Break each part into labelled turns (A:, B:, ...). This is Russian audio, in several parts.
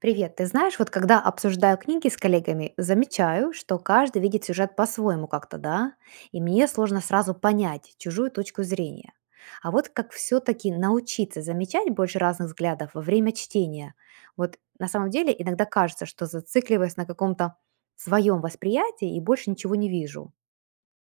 A: Привет, ты знаешь, вот когда обсуждаю книги с коллегами, замечаю, что каждый видит сюжет по-своему как-то, да? И мне сложно сразу понять чужую точку зрения. А вот как все-таки научиться замечать больше разных взглядов во время чтения? Вот на самом деле иногда кажется, что зацикливаясь на каком-то своем восприятии и больше ничего не вижу.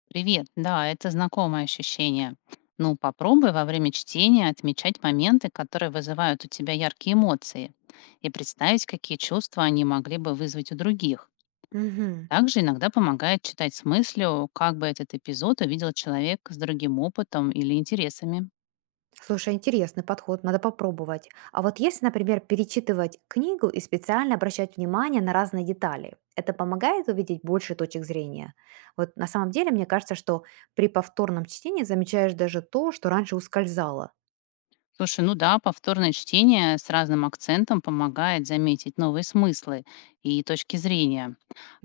B: Привет, да, это знакомое ощущение. Ну, попробуй во время чтения отмечать моменты, которые вызывают у тебя яркие эмоции, и представить, какие чувства они могли бы вызвать у других.
A: Мгм.
B: Также иногда помогает читать с мыслью, как бы этот эпизод увидел человек с другим опытом или интересами.
A: Слушай, интересный подход, надо попробовать. А вот если, например, перечитывать книгу и специально обращать внимание на разные детали, это помогает увидеть больше точек зрения. Вот на самом деле, мне кажется, что при повторном чтении замечаешь даже то, что раньше ускользало.
B: Слушай, ну да, повторное чтение с разным акцентом помогает заметить новые смыслы и точки зрения.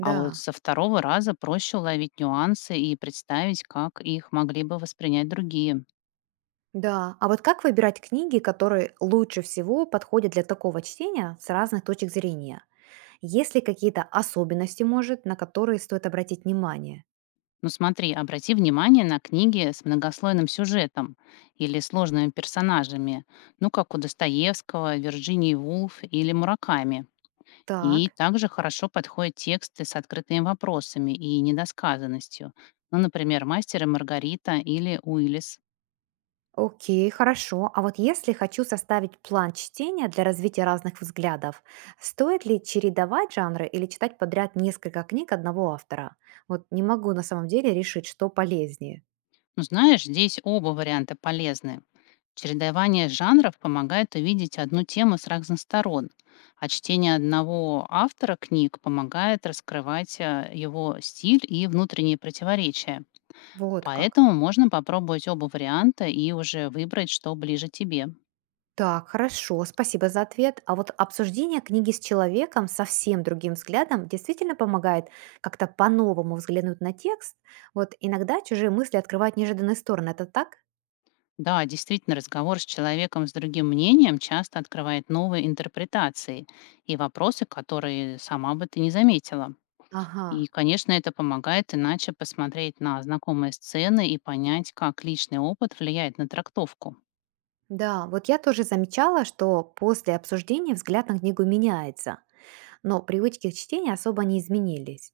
B: А вот
A: Да,
B: со второго раза проще уловить нюансы и представить, как их могли бы воспринять другие.
A: да. А вот как выбирать книги, которые лучше всего подходят для такого чтения с разных точек зрения? Есть ли какие-то особенности, может, на которые стоит обратить внимание?
B: Ну смотри, обрати внимание на книги с многослойным сюжетом или сложными персонажами, ну как у Достоевского, Вирджинии Вулф или Мураками. И
A: Так.
B: также хорошо подходят тексты с открытыми вопросами и недосказанностью. Ну, например, «Мастер и Маргарита» или «Уиллис».
A: Окей, хорошо. А вот если хочу составить план чтения для развития разных взглядов, стоит ли чередовать жанры или читать подряд несколько книг одного автора? Вот не могу на самом деле решить, что полезнее.
B: Ну, знаешь, здесь оба варианта полезны. Чередование жанров помогает увидеть одну тему с разных сторон, а чтение одного автора книг помогает раскрывать его стиль и внутренние противоречия.
A: Вот как.
B: Поэтому можно попробовать оба варианта и уже выбрать, что ближе тебе.
A: Так, хорошо, спасибо за ответ. А вот обсуждение книги с человеком совсем другим взглядом действительно помогает как-то по-новому взглянуть на текст. Вот иногда чужие мысли открывают неожиданные стороны, это так?
B: Да, действительно, разговор с человеком с другим мнением часто открывает новые интерпретации и вопросы, которые сама бы ты не заметила.
A: Ага.
B: И, конечно, это помогает иначе посмотреть на знакомые сцены и понять, как личный опыт влияет на трактовку.
A: Да, вот я тоже замечала, что после обсуждения взгляд на книгу меняется, но привычки к чтению особо не изменились.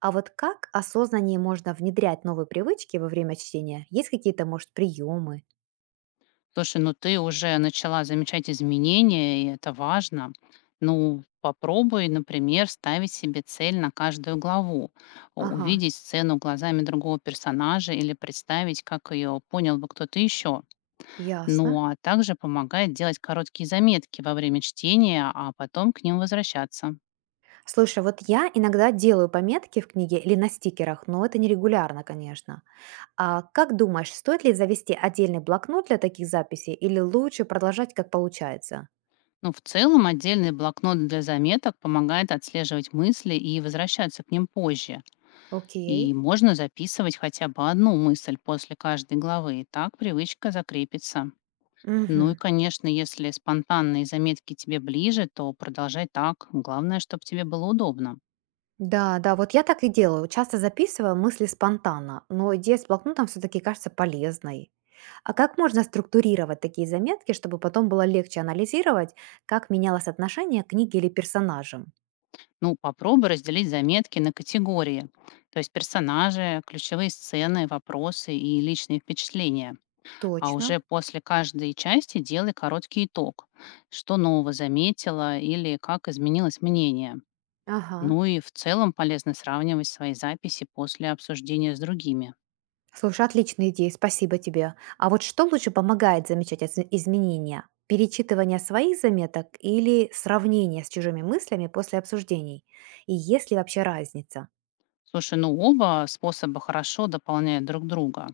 A: А вот как осознаннее можно внедрять новые привычки во время чтения? Есть какие-то, может, приемы?
B: Слушай, ну ты уже начала замечать изменения, и это важно. Ну, попробуй, например, ставить себе цель на каждую главу,
A: Ага,
B: увидеть сцену глазами другого персонажа или представить, как ее понял бы кто-то еще.
A: ясно.
B: Ну, а также помогает делать короткие заметки во время чтения, а потом к ним возвращаться.
A: Слушай, вот я иногда делаю пометки в книге или на стикерах, но это нерегулярно, конечно. А как думаешь, стоит ли завести отдельный блокнот для таких записей или лучше продолжать, как получается?
B: Ну, в целом, отдельный блокнот для заметок помогает отслеживать мысли и возвращаться к ним позже.
A: Окей.
B: И можно записывать хотя бы одну мысль после каждой главы. И так привычка закрепится. Ну и,
A: Мгм.
B: конечно, если спонтанные заметки тебе ближе, то продолжай так. Главное, чтобы тебе было удобно.
A: Да, да, вот я так и делаю. Часто записываю мысли спонтанно, но идея с блокнотом все-таки кажется полезной. А как можно структурировать такие заметки, чтобы потом было легче анализировать, как менялось отношение к книге или персонажам?
B: Ну, попробуй разделить заметки на категории, то есть персонажи, ключевые сцены, вопросы и личные впечатления. А
A: Точно.
B: уже после каждой части делай короткий итог, что нового заметила или как изменилось мнение.
A: Ага.
B: Ну и в целом полезно сравнивать свои записи после обсуждения с другими.
A: Слушай, отличная идея, спасибо тебе. А вот что лучше помогает замечать изменения? Перечитывание своих заметок или сравнение с чужими мыслями после обсуждений? И есть ли вообще разница?
B: Слушай, ну оба способа хорошо дополняют друг друга.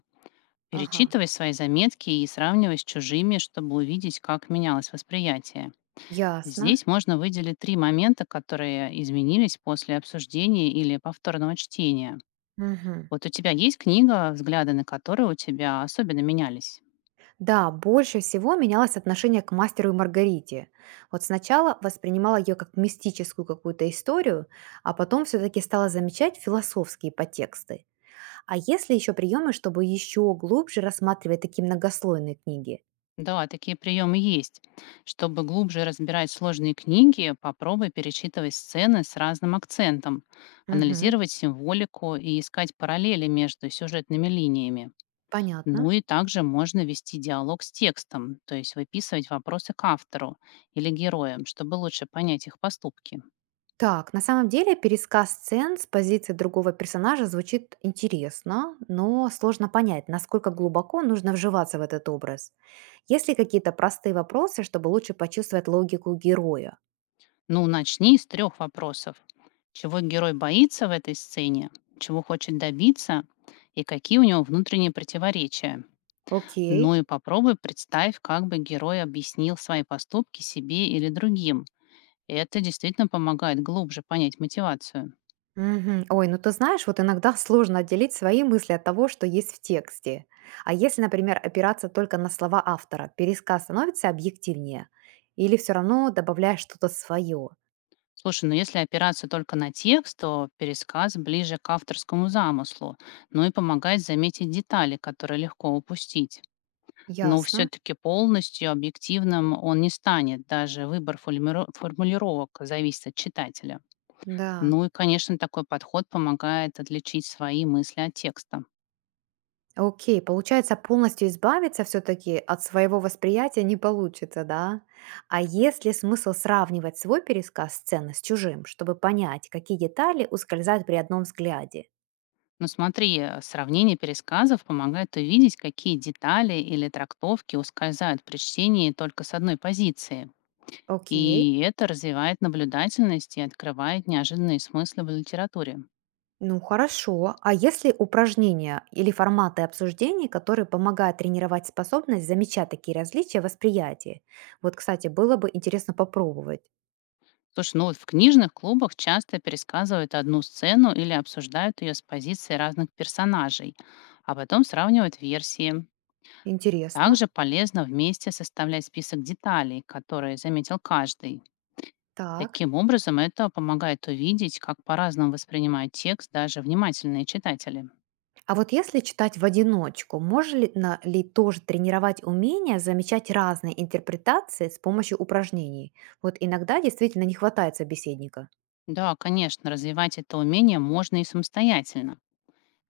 A: Ага.
B: Перечитывай свои заметки и сравнивай с чужими, чтобы увидеть, как менялось восприятие.
A: Ясно.
B: Здесь можно выделить три момента, которые изменились после обсуждения или повторного чтения.
A: Мгм.
B: Вот у тебя есть книга, взгляды на которую у тебя особенно менялись?
A: Да, больше всего менялось отношение к мастеру и Маргарите. Вот сначала воспринимала ее как мистическую какую-то историю, а потом все-таки стала замечать философские подтексты. А если еще приемы, чтобы еще глубже рассматривать такие многослойные книги?
B: Да, такие приемы есть. Чтобы глубже разбирать сложные книги, попробуй перечитывать сцены с разным акцентом,
A: Угу,
B: анализировать символику и искать параллели между сюжетными линиями. Ну
A: понятно.
B: и также можно вести диалог с текстом, то есть выписывать вопросы к автору или героям, чтобы лучше понять их поступки.
A: Так, на самом деле пересказ сцен с позиции другого персонажа звучит интересно, но сложно понять, насколько глубоко нужно вживаться в этот образ. Есть ли какие-то простые вопросы, чтобы лучше почувствовать логику героя?
B: Ну, начни с трех вопросов. Чего герой боится в этой сцене, чего хочет добиться и какие у него внутренние противоречия. Ну
A: Окей.
B: и попробуй представь, как бы герой объяснил свои поступки себе или другим. И это действительно помогает глубже понять мотивацию.
A: Мгм. Ой, ну ты знаешь, вот иногда сложно отделить свои мысли от того, что есть в тексте. А если, например, опираться только на слова автора, пересказ становится объективнее? Или все равно добавляешь что-то свое?
B: Слушай, ну если опираться только на текст, то пересказ ближе к авторскому замыслу, ну и помогает заметить детали, которые легко упустить. Но
A: Ясно.
B: все-таки полностью объективным он не станет, даже выбор формулировок зависит от читателя.
A: Да.
B: Ну и, конечно, такой подход помогает отличить свои мысли от текста.
A: Окей, получается, полностью избавиться все-таки от своего восприятия не получится, да? А есть ли смысл сравнивать свой пересказ сцены с чужим, чтобы понять, какие детали ускользают при одном взгляде?
B: Но смотри, сравнение пересказов помогает увидеть, какие детали или трактовки ускользают при чтении только с одной позиции.
A: Окей.
B: И это развивает наблюдательность и открывает неожиданные смыслы в литературе.
A: Ну хорошо. А если упражнения или форматы обсуждений, которые помогают тренировать способность замечать такие различия восприятия? Вот, кстати, было бы интересно попробовать.
B: Слушай, ну вот в книжных клубах часто пересказывают одну сцену или обсуждают ее с позиции разных персонажей, а потом сравнивают версии.
A: Интересно.
B: Также полезно вместе составлять список деталей, которые заметил каждый.
A: Так.
B: Таким образом, это помогает увидеть, как по-разному воспринимают текст даже внимательные читатели.
A: А вот если читать в одиночку, можно ли, ли тоже тренировать умение замечать разные интерпретации с помощью упражнений? Вот иногда действительно не хватает собеседника.
B: Да, конечно, развивать это умение можно и самостоятельно.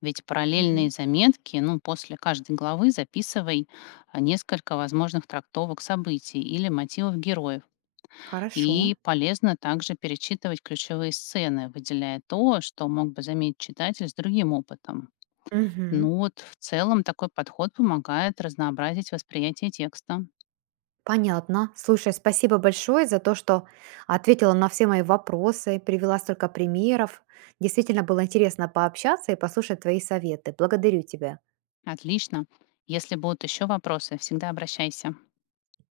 B: Ведь
A: Мгм.
B: параллельные заметки, ну, после каждой главы записывай несколько возможных трактовок событий или мотивов героев.
A: Хорошо.
B: И полезно также перечитывать ключевые сцены, выделяя то, что мог бы заметить читатель с другим опытом.
A: Мгм.
B: Ну вот, в целом такой подход помогает разнообразить восприятие текста.
A: Понятно. Слушай, спасибо большое за то, что ответила на все мои вопросы, привела столько примеров. Действительно было интересно пообщаться и послушать твои советы. Благодарю тебя.
B: Отлично. Если будут еще вопросы, всегда обращайся.